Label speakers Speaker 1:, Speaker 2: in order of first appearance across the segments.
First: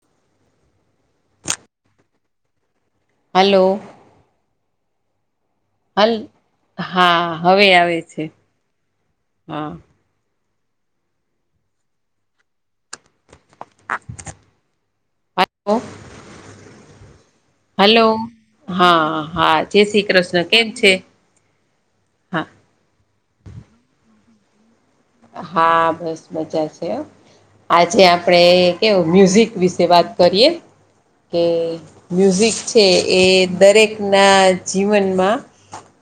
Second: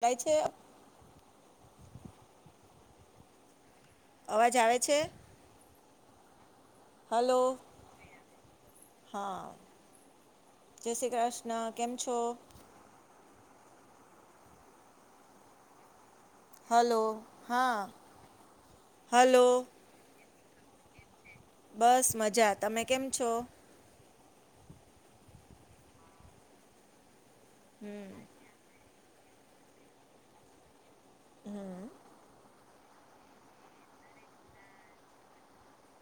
Speaker 1: [unintelligible] છે?
Speaker 2: હલો.
Speaker 1: અવાજ આવે છે?
Speaker 2: હાલ હા
Speaker 1: હલો
Speaker 2: હવે આવે છે હા
Speaker 1: જય શ્રી કૃષ્ણ કેમ છો?
Speaker 2: [unintelligible]
Speaker 1: હલો હા
Speaker 2: હલો હા
Speaker 1: હલો
Speaker 2: હા જય શ્રી કૃષ્ણ કેમ છે
Speaker 1: બસ
Speaker 2: હા
Speaker 1: મજા તમે કેમ છો
Speaker 2: હા બસ મજા છે હ આજે
Speaker 1: હમ
Speaker 2: આપણેે એવુ મ્યુઝિક વિશે વાત કરીએ કે
Speaker 1: હમ
Speaker 2: મ્યુઝિક છે એ દરેકના જીવનમાં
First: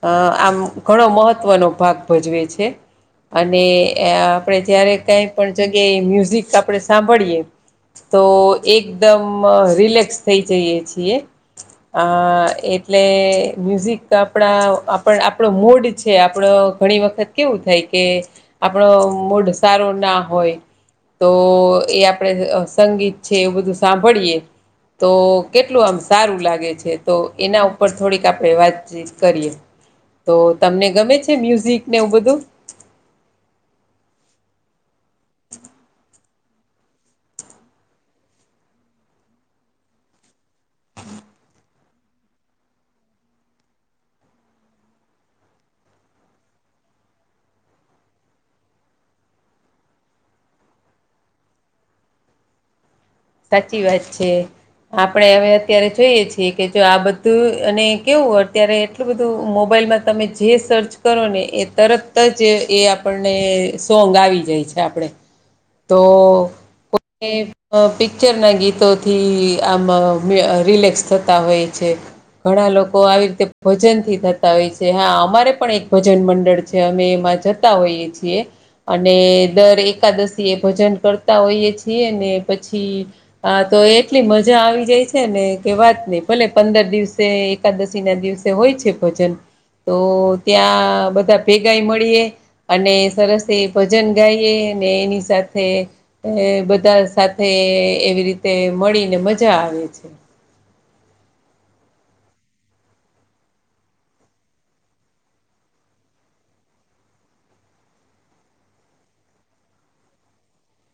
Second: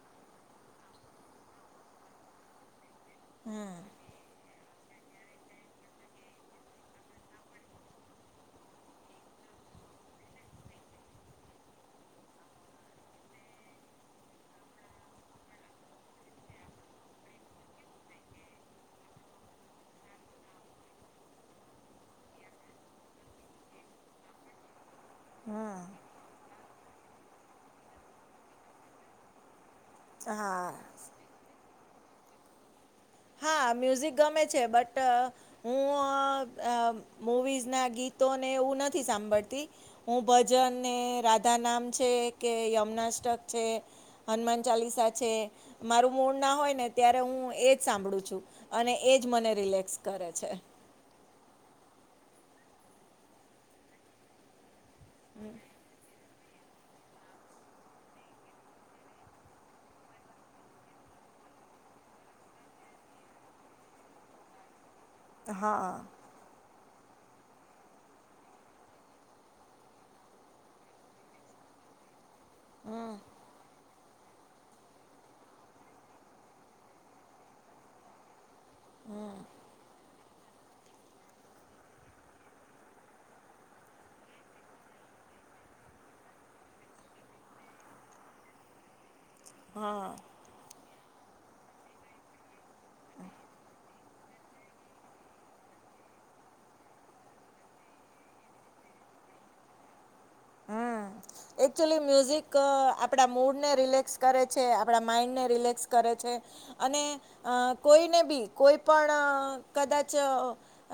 Speaker 2: અ આમ ઘણો મહત્વનો ભાગ ભજવે છે અને
Speaker 1: હમ
Speaker 2: આપણે જયારે કઈ પણ જગ્યાએ મ્યુઝિક આપણે સાંભળીએ તો એકદમ રિલેક્સ થઈ જઈએ છીએ. અ એટલે મ્યુઝિક તો આપણા આપણો મૂડ છે આપણો ઘણી વખત કેવું થાય કે આપણો મોઢ સારો ના હોય તો એ આપણેે સંગીત છે એવું બધું સાંભળીએ તો
Speaker 1: હમ
Speaker 2: કેટલું આમ સારું લાગે છે. તો એના ઉપર થોડીક આપણે વાતચીત કરીએ તો
Speaker 1: હા
Speaker 2: તમને ગમે છે મ્યુઝિક ને એવું બધું
Speaker 1: હા મ્યુઝિક ગમે છે બટ હું અ મુવીઝના ગીતોને એવું નથી સાંભળતી. હું ભજનને રાધા નામ છે કે યમુનાસ્ટ્ટક છે હનુમાન ચાલીસા છે મારું મૂળ ના હોય ને ત્યારે હું એ જ સાંભળું છું અને એજ મને રિલેક્સ કરે છે.
Speaker 2: સાચી વાત છે આપડે હવે અત્યારે જોઈએ છે કે જો આ બધું અને કેવું અત્યારે એટલું બધું મોબાઈલમાં તમે જે સર્ચ કરો ને એ તરત જ એ આપણને સોંગ આવી જાય છે આપડે
Speaker 1: હા
Speaker 2: તો કોઈને અ પિક્ચરનાં ગીતોથી આમાં રિલેક્સ થતા હોય છે. ઘણા લોકો આવી રીતે ભજનથી થતા હોય છે હા અમારે પણ એક ભજન મંડળ છે અમે એમાં જતા હોઈએ છીએ. અને દર એકાદશી એ ભજન કરતા હોઈય છીએ ને પછી હા તો એટલી મજા આવી જાય છે ને કે વાત નઈ ભલે પંદર દિવસે એકાદશી ના દિવસે હોય છે ભજન તો
Speaker 1: હા
Speaker 2: ત્યાં બધા ભેગાય મળીએ અને સરસ એ ભજન ગાઈએ અને એની સાથે બધા તે એવી રીતે મળીને મજા આવે છે.
Speaker 1: હા એકક્ચુલી મ્યુઝિક આપણા મૂડને રિલેક્સ કરે છે આપણા માઇન્ડને રિલેક્સ કરે છે. અને અ કોઈને બી કોઈ પણ કદાચ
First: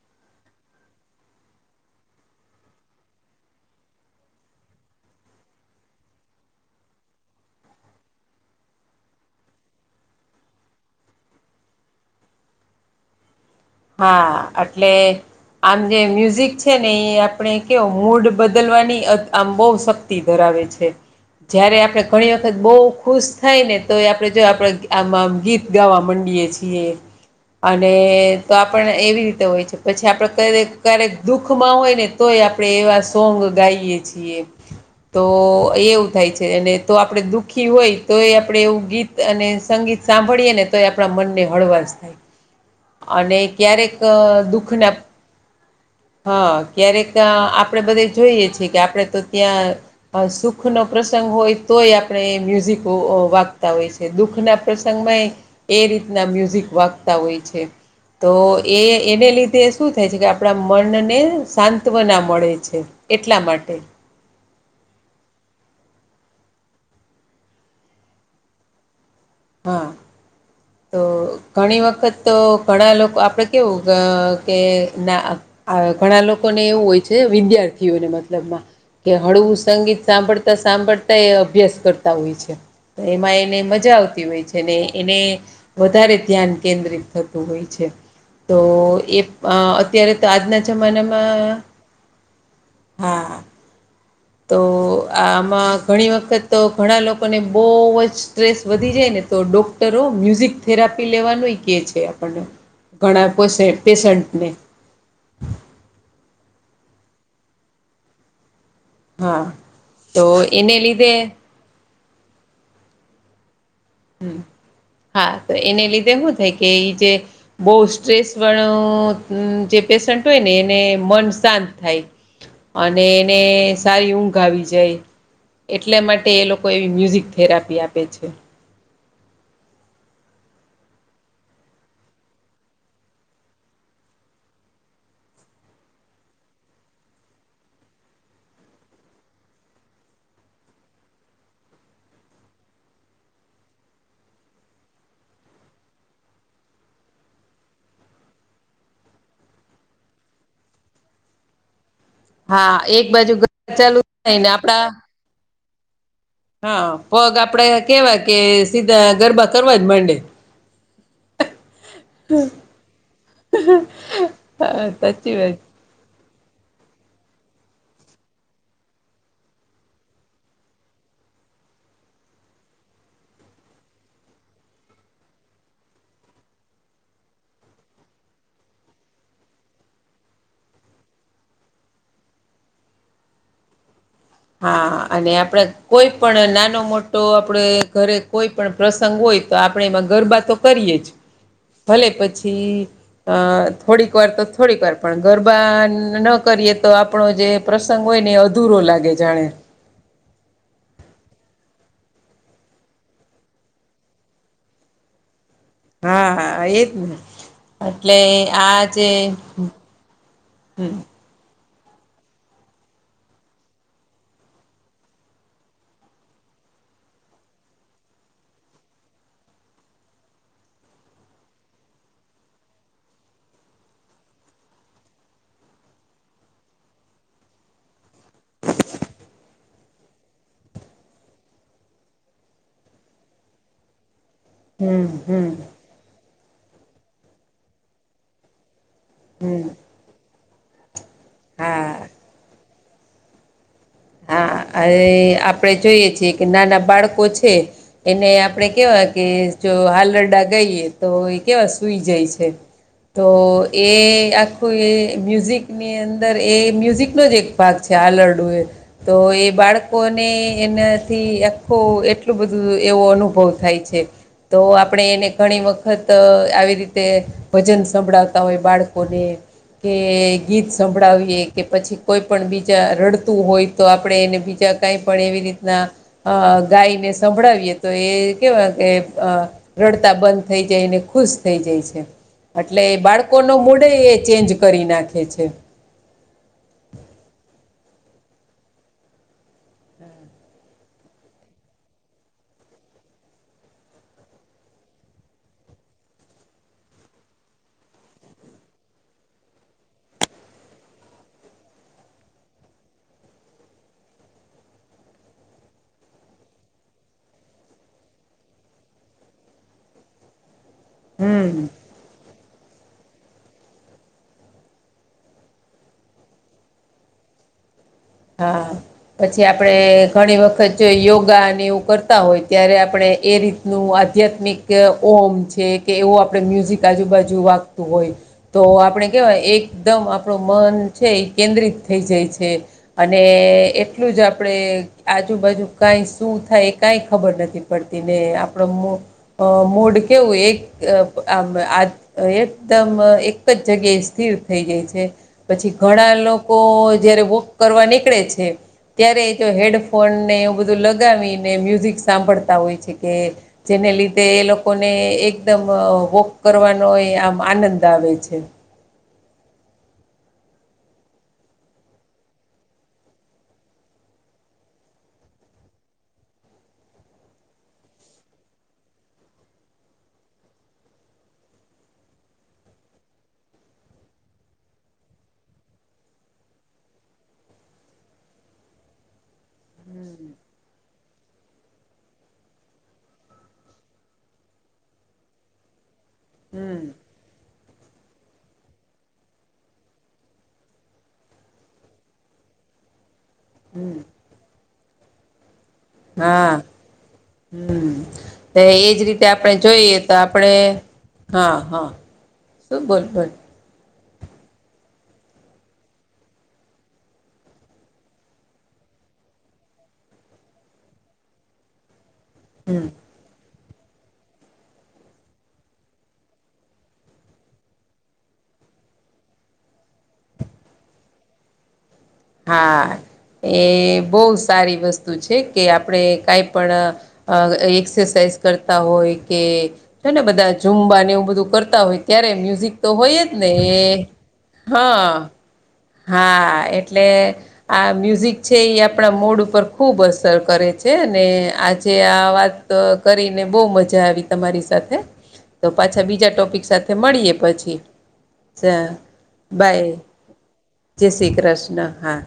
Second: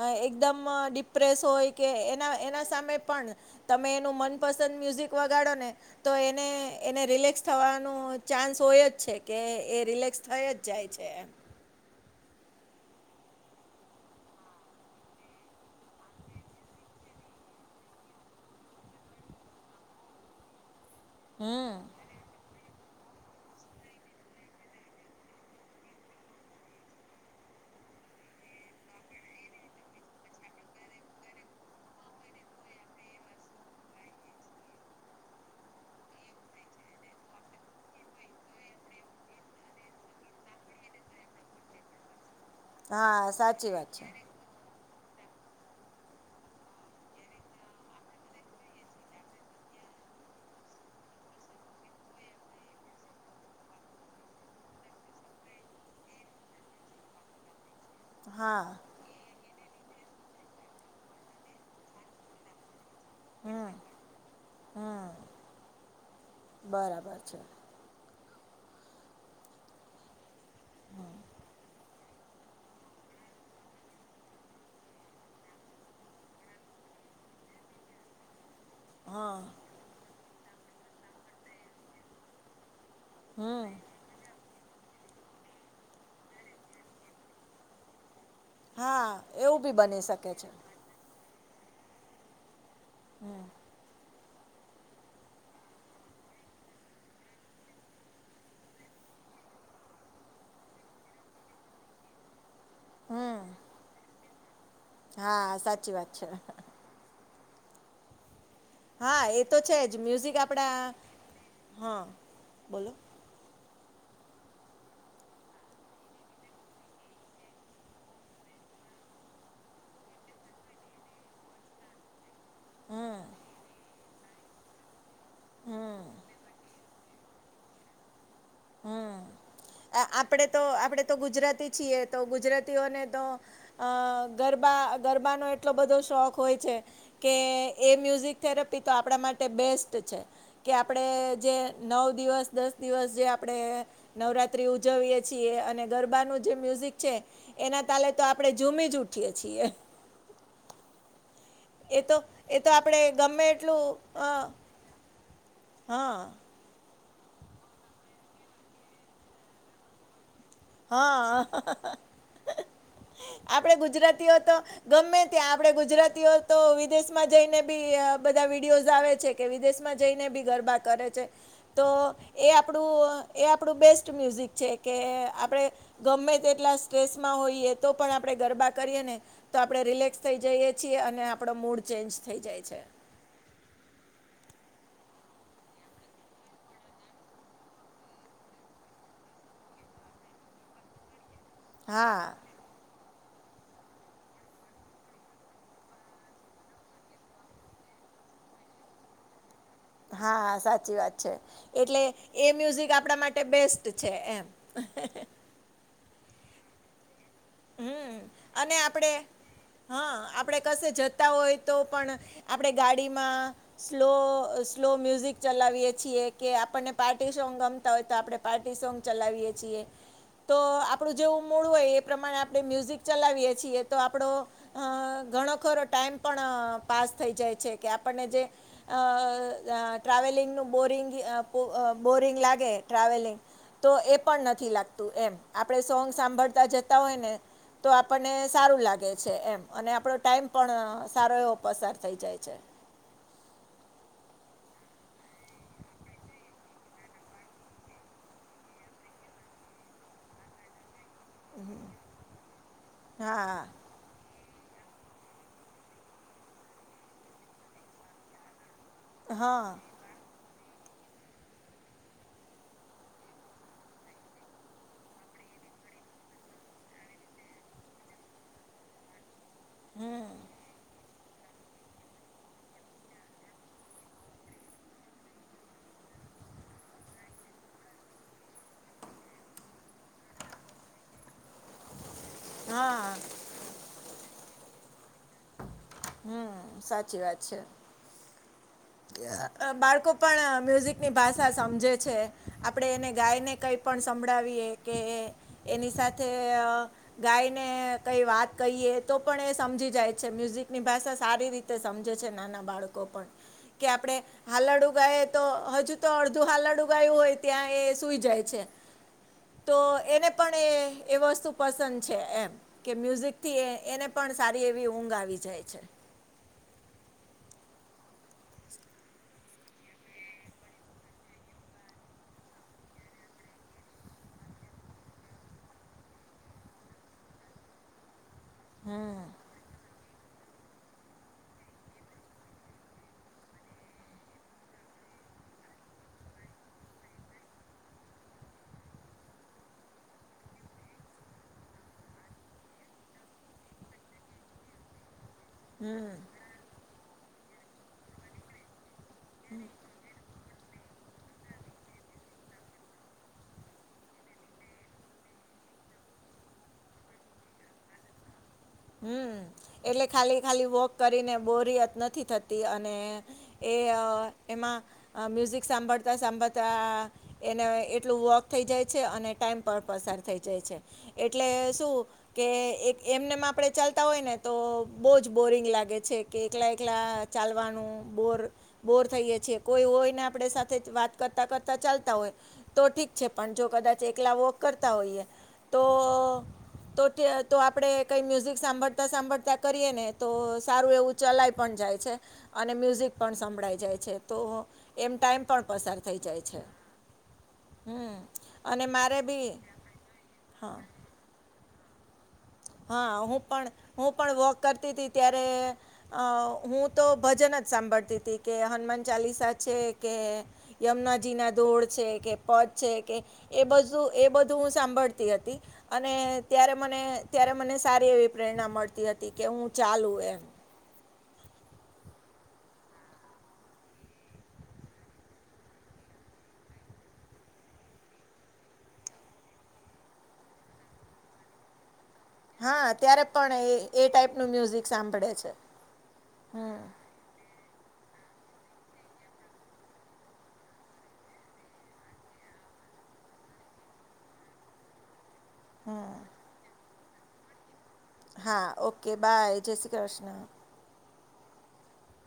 Speaker 1: અ એકદમ ડિપ્રેસ હોય કે એના એના સામે પણ તમે એનું મન પસંદ મ્યુઝિક વગાડો ને તો એને એને રિલેક્સ થવાનો ચાન્સ હોય જ છે કે એ રિલેક્સ થય જ જાય છે એમ.
Speaker 2: હા અટલે આમ જે મ્યુઝિક છે ને એ આપણે કેવ મૂડ બદલવાની આમ બહ શક્તિ ધરાવે છે
Speaker 1: હમ
Speaker 2: જય્યારે આપણે ઘણી વખત બહુ ખુશ થાય ને તો એ આપણે જો આપણે આમાં ગીત ગાવા માંડીએે છીએ. અને તો આપને એવી રીતે હોય છે પછી આપડે ક્યારેક ક્યારેક દુઃખમાં હોય ને તોય આપણે એવા સોંગ ગાઈએ છીએ. તો એવું થાય છે અને તો આપણેે દુઃખી હોય તો એ આપણેે એવું ગીત અને સંગીત સાંભળીએ ને તો એ આપણા મનને હળવાશ થાય
Speaker 1: હા
Speaker 2: અને
Speaker 1: સાચી વાત
Speaker 2: ક્યારેક
Speaker 1: છે
Speaker 2: દુઃખના હા ક્યારેક આપડે બધે જોઈએ છેએ કે આપણે તો ત્યાં સુખ નો પ્રસંગ હોય તોય આપણે મ્યુઝિક વાગતા હોય છે. દુઃખના પ્રસંગમાં એ રીતના મ્યુઝિક વાગતા હોય છે. તો
Speaker 1: હા
Speaker 2: એ એને લીધે શું થાય છે કે આપણા મનને સાંત્વના મળે છે એટલા
Speaker 1: હમ
Speaker 2: માટે.
Speaker 1: હમ બરાબર છે.
Speaker 2: હા તો ઘણી વખત તો ઘણા લોકો આપડે કેવું કે ના આ ઘણા લોકોને એવું હોય છે વિદ્યાર્થીઓને મતલબમાં કે
Speaker 1: હા
Speaker 2: હળવું સંગીત સાંભળતા સાંભળતા એ અભ્યાસ કરતા હોય છે. તો એમાં એને
Speaker 1: હમ
Speaker 2: મજા આવતી હોય એને વધારે ધ્યાન કેન્દ્રિત થતું હોય છે. તો એ
Speaker 1: હા એવું બી બની
Speaker 2: અત્યારે તો
Speaker 1: શકે છે
Speaker 2: આજના જમાનામાં હા
Speaker 1: હમ
Speaker 2: તો. આમાં ઘણી વખત તો ઘણા લોકોને બોવ જ સ્ટ્રેસ વધી જાય ને તો ડો ટરો મ્યુઝિક થેરાપી લેવાનુંય કે છે આપણને ઘણાં પેશન્ટને.
Speaker 1: હા, સાચી વાત છે. હા, એ તો છે જ
Speaker 2: તો
Speaker 1: મ્યુઝિક આપડા
Speaker 2: એને લીધે
Speaker 1: હા, બોલો.
Speaker 2: હા, તો એને લીધે શું થાય કે એ જે બો સ્ટ્રેસ વાળો જે પેશન્ટ હોય ને એને મન શાંત થાય. અને એને સારી ઊંઘ આવી જાય. એટલે માટે એ લોકો એવી મ્યુઝિક થેરાપી આપે છે.
Speaker 1: હમ, આપણે તો આપણેે તો ગુજરાતી છીએ તો ગુજરાતીઓને તો અ ગરબા ગરબાનો એટલો બધો શોખ હોય છે. કે એ મ્યુઝિક થેરપી તો આપણા માટે બેસ્ટ છે. કે આપણેે જે નવ દિવસ દસ દિવસ જે આપ આપણે નવરાત્રિ ઉજવીએ છીએ અને ગરબાનું જે મ્યુઝિક છે. એના તાલે તો આપડે ઝૂમી જ ઉઠીએ છીએ. એ તો એ તો
Speaker 2: હા
Speaker 1: આપડે
Speaker 2: એક બાજુ
Speaker 1: ગમે એટલુ
Speaker 2: ચાલુ
Speaker 1: અ
Speaker 2: થાય ને આપડા
Speaker 1: હા.
Speaker 2: હા, પગ આપડે કેવાય કે સીધા ગરબા કરવા જ માંડે.
Speaker 1: હા. [unintelligible] આપડે ગુજરાતીઓ તો
Speaker 2: હા
Speaker 1: ગમે
Speaker 2: સાચી
Speaker 1: ત્યાં
Speaker 2: વાત
Speaker 1: આપણેે ગુજરાતીઓ તો વિદેશમાં જઈને બી બધા વિડીયોઝ આવે છે કે વિદેશમાં જઈને બી ગરબા કરે છે. તો એ આપણું એ આપણું બેસ્ટ મ્યુઝિક છે કે આ આપણે ગમે તેટલા સ્ટ્રેસમાં હોઈએ તો પણ આપણે ગરબા કરીએ ને તો આપણે રિલેક્સ થઈ જઈએ છીએ અને આપણો મૂડ ચેન્જ થઈ જાય છે.
Speaker 2: હા, અને આપણે કોઈ પણ નાનો મોટો આપણે ઘરે કોઈ પણ પ્રસંગ હોય તો આપણે એમાં ગરબા તો કરીએ જ.
Speaker 1: [inaudible]
Speaker 2: ભલે પછી અ થોડીક વાર તો થોડીક વાર પણ ગરબા ન કરીએ તો આપણો જે પ્રસંગ હોય ને એ અધૂરો લાગે જાણે.
Speaker 1: હા હા, સાચી વાત છે. એટલે એ મ્યુઝિક આપણા માટે બેસ્ટ છે એમ.
Speaker 2: હા હા, એજ ને.
Speaker 1: હમ
Speaker 2: એટલે
Speaker 1: અને
Speaker 2: આજે
Speaker 1: આપણે
Speaker 2: હમ.
Speaker 1: તા હોય તો પણ આપણે ગાડીમાં સ્લો સ્લો મ્યુઝિક ચલાવીએ છીએ કે આપણને પાર્ટી સોંગ ગમતા હોય તો આપડે પાર્ટી સોંગ ચલાવીએ છીએ તો આપણું જેવું મૂળ હોય એ પ્રમાણે આપણે મ્યુઝિક ચલાવીએ છીએ તો આપડો અ ઘણો ખરો ટાઈમ પણ પાસ થઈ જાય છે કે આપણને જે અ ટ્રાવેલિંગનું બોરિંગ અ બોરિંગ લાગે ટ્રાવેલિંગ. તો એ પણ નથી થી
Speaker 2: હમ
Speaker 1: લાગતું એમ
Speaker 2: હમ
Speaker 1: આપણે સૌવ સાંભળતા જતા હોય ને તો આપણને સારું લાગે. છે એમ
Speaker 2: હમ
Speaker 1: અને આપણો ટાઈમ પણ સારો એવો પસાર
Speaker 2: હા
Speaker 1: થઈ જાય છે.
Speaker 2: હા, અને આપડે જોઈએ છીએ કે નાના બાળકો છે. એને આપડે કેવા કે જો હાલરડા ગઈએ. તો એ કેવા સૂઈ જાય છે તો
Speaker 1: હા
Speaker 2: એ આ આખું એ મ્યુઝિકની અંદર એ મ્યુઝિકનો જ એક ભાગ છે આલરડું એ. તો એ
Speaker 1: હા
Speaker 2: બાળક. કોને એનાથી આખો એટલું બધું એવો અનુભવ થાય છે. તો આપણે એને ઘણી વખત આવી રીતે ભજન સંભળાવતા હોય બાળકોને. કે ગીત સંભળાવીએ કે પછી કોઈ પણ બીજા રડતું હોય. તો આપણે એને બીજા કઈ પણ એવી રીતના. અ ગાયને સંભળાવીએ તો એ કેવાય કે રડતા બંધ થઇ જાયને ખુશ થઈ જાય છે. એટલે એ
Speaker 1: હા
Speaker 2: બાળકો ન મૂડ એ ચેન્જ કરી નાખે છે.
Speaker 1: હમ સાચી વાત છે. બાળકો પણ મ્યુઝિકની ભાષા સમજે છે આપણે એને ગાઈને કંઈ પણ સંભળાવીએ કે એની સાથે ગાયને કઈ વાત કહીએ તો પણ એ સમજી જાય છે મ્યુઝિકની ભાષા સારી રીતે તે સમજે છે નાના બાળકો પણ. કે આપણે હાલડ ઉગાય તો હજુ તો અડધું હાલડ ઉગાયું હોય ત્યાં એ સુઈ જાય છે. તો એને પણ એ એ વસ્તુ
Speaker 2: હમ.
Speaker 1: પસંદ છે એમ કે મ્યુઝિકથી એ એને પણ સારી એવી ઊંઘ આવી જાય છે.
Speaker 2: હા પછી આપડે ઘણી વખત યોગા એવું કર હોય ત્યારે આપણે એ રીતનું આધ્યાત્મિક ઓમ છે કે એવું આપણે મ્યુઝિક આજુબાજુ વાગતું હોય. તો
Speaker 1: હમ
Speaker 2: આપણે કહેવાય એકદમ આપણું મન છે એ કેન્દ્રિત થઈ જાય છે. અને એટલું જ આપણે. આજુબાજુ કઈ શું થાય એ કઈ ખબર નથી પડતી ને આપડો મો અ મૂડ કેવું એક આ એકદમ એક જ જગ્યાએ સ્થિર થઈ જાય છે. પછી ઘણા લોકો જયારે વોક કરવા નીકળે છે ત્યારે એ જો હેડફો ફોનને એવું બધું લગાવીને મ્યુઝિક સાંભળતા હોય છે કે જેને લીધે એ લોકોને એકદમ વોક કરવાનો એ આમ આનંદ આવે છે.
Speaker 1: હમ એટલે ખાલી ખાલી વોક કરીને બોરિયત નથી થતી અને એ એમાં મ્યુઝિક સાંભળતા સાંભળતા એને એટલું વોક થઈ જાય છે અને ટાઈમ પર પસાર થઈ જાય છે. એટલે શું કે એક એમને મા આપણે ચાલતા હોય ને તો બહુ જ બોરિંગ લાગે છે કે એકલા એકલા ચાલવાનું બોર બોર થઈએ છેીએ કોઈ હોય ને આપણે સાથે વાત કરતા કરતા ચાલતા હોય. તો ઠીક છે પણ જો કદાચ એકલા વોક કરતા હોઈએ તો
Speaker 2: હમ.
Speaker 1: તો આપડે કઈ મ્યુઝિક સાંભળતા સાંભળતા કરીએ ને તો સારું એવું ચલાય પણ જાય છે. અને મ્યુઝિક પણ સંભળાઈ
Speaker 2: હમ
Speaker 1: જાય છે તો એમ ટાઈમ પણ પસાર થઈ જાય
Speaker 2: હા
Speaker 1: છે.
Speaker 2: હમ
Speaker 1: અને
Speaker 2: એજ
Speaker 1: મારે
Speaker 2: રીતે
Speaker 1: બી
Speaker 2: આપણે જોઈએ તો આપડણે.
Speaker 1: હા
Speaker 2: હા હા બોલ
Speaker 1: હા
Speaker 2: બોલ
Speaker 1: હું પણ હું પણ વોક કરતી હતી ત્યારે અ હું તો ભજન જ સાંભળતી હતી કે હનુમાન ચાલીસા છે કે યમુનાજી ના દોડ છે કે પદ
Speaker 2: હમ
Speaker 1: છે કે એ બધું એ બધું હું સાંભળતી હતી અને ત્યારે મને ત્યારે મને સારી એવી પ્રેરણા મળતી હતી કે હું ચાલુ એમ
Speaker 2: હા એ બહુ સારી વસ્તુ છે કે આપણે કઈ પણ અ એક્સરસાાઈઝ કરતા હોય કે છે ને બધા ઝૂમબાને એવું બધું કરતા હોય ત્યારે મ્યુઝિક તો
Speaker 1: હા
Speaker 2: હોય
Speaker 1: ત્યારે
Speaker 2: જ ને
Speaker 1: પણ એ એ ટાઈપનું મ્યુઝિક
Speaker 2: હા
Speaker 1: સાંભળે છે
Speaker 2: હા
Speaker 1: હમ
Speaker 2: એટલે આ મ્યુઝિક છે એ આપણા મોડ ઉપર ખૂબ અસર કરે છે ને આજે આ વાત તો કરીને બહુ મજા આવી તમારી સાથે
Speaker 1: હ
Speaker 2: તો પાછા બીજા ટોપિક સાથે મળીએ પછી
Speaker 1: હા ઓકે બાય જય શ્રી કૃષ્ણ
Speaker 2: જય શ્રી કૃષ્ણ હા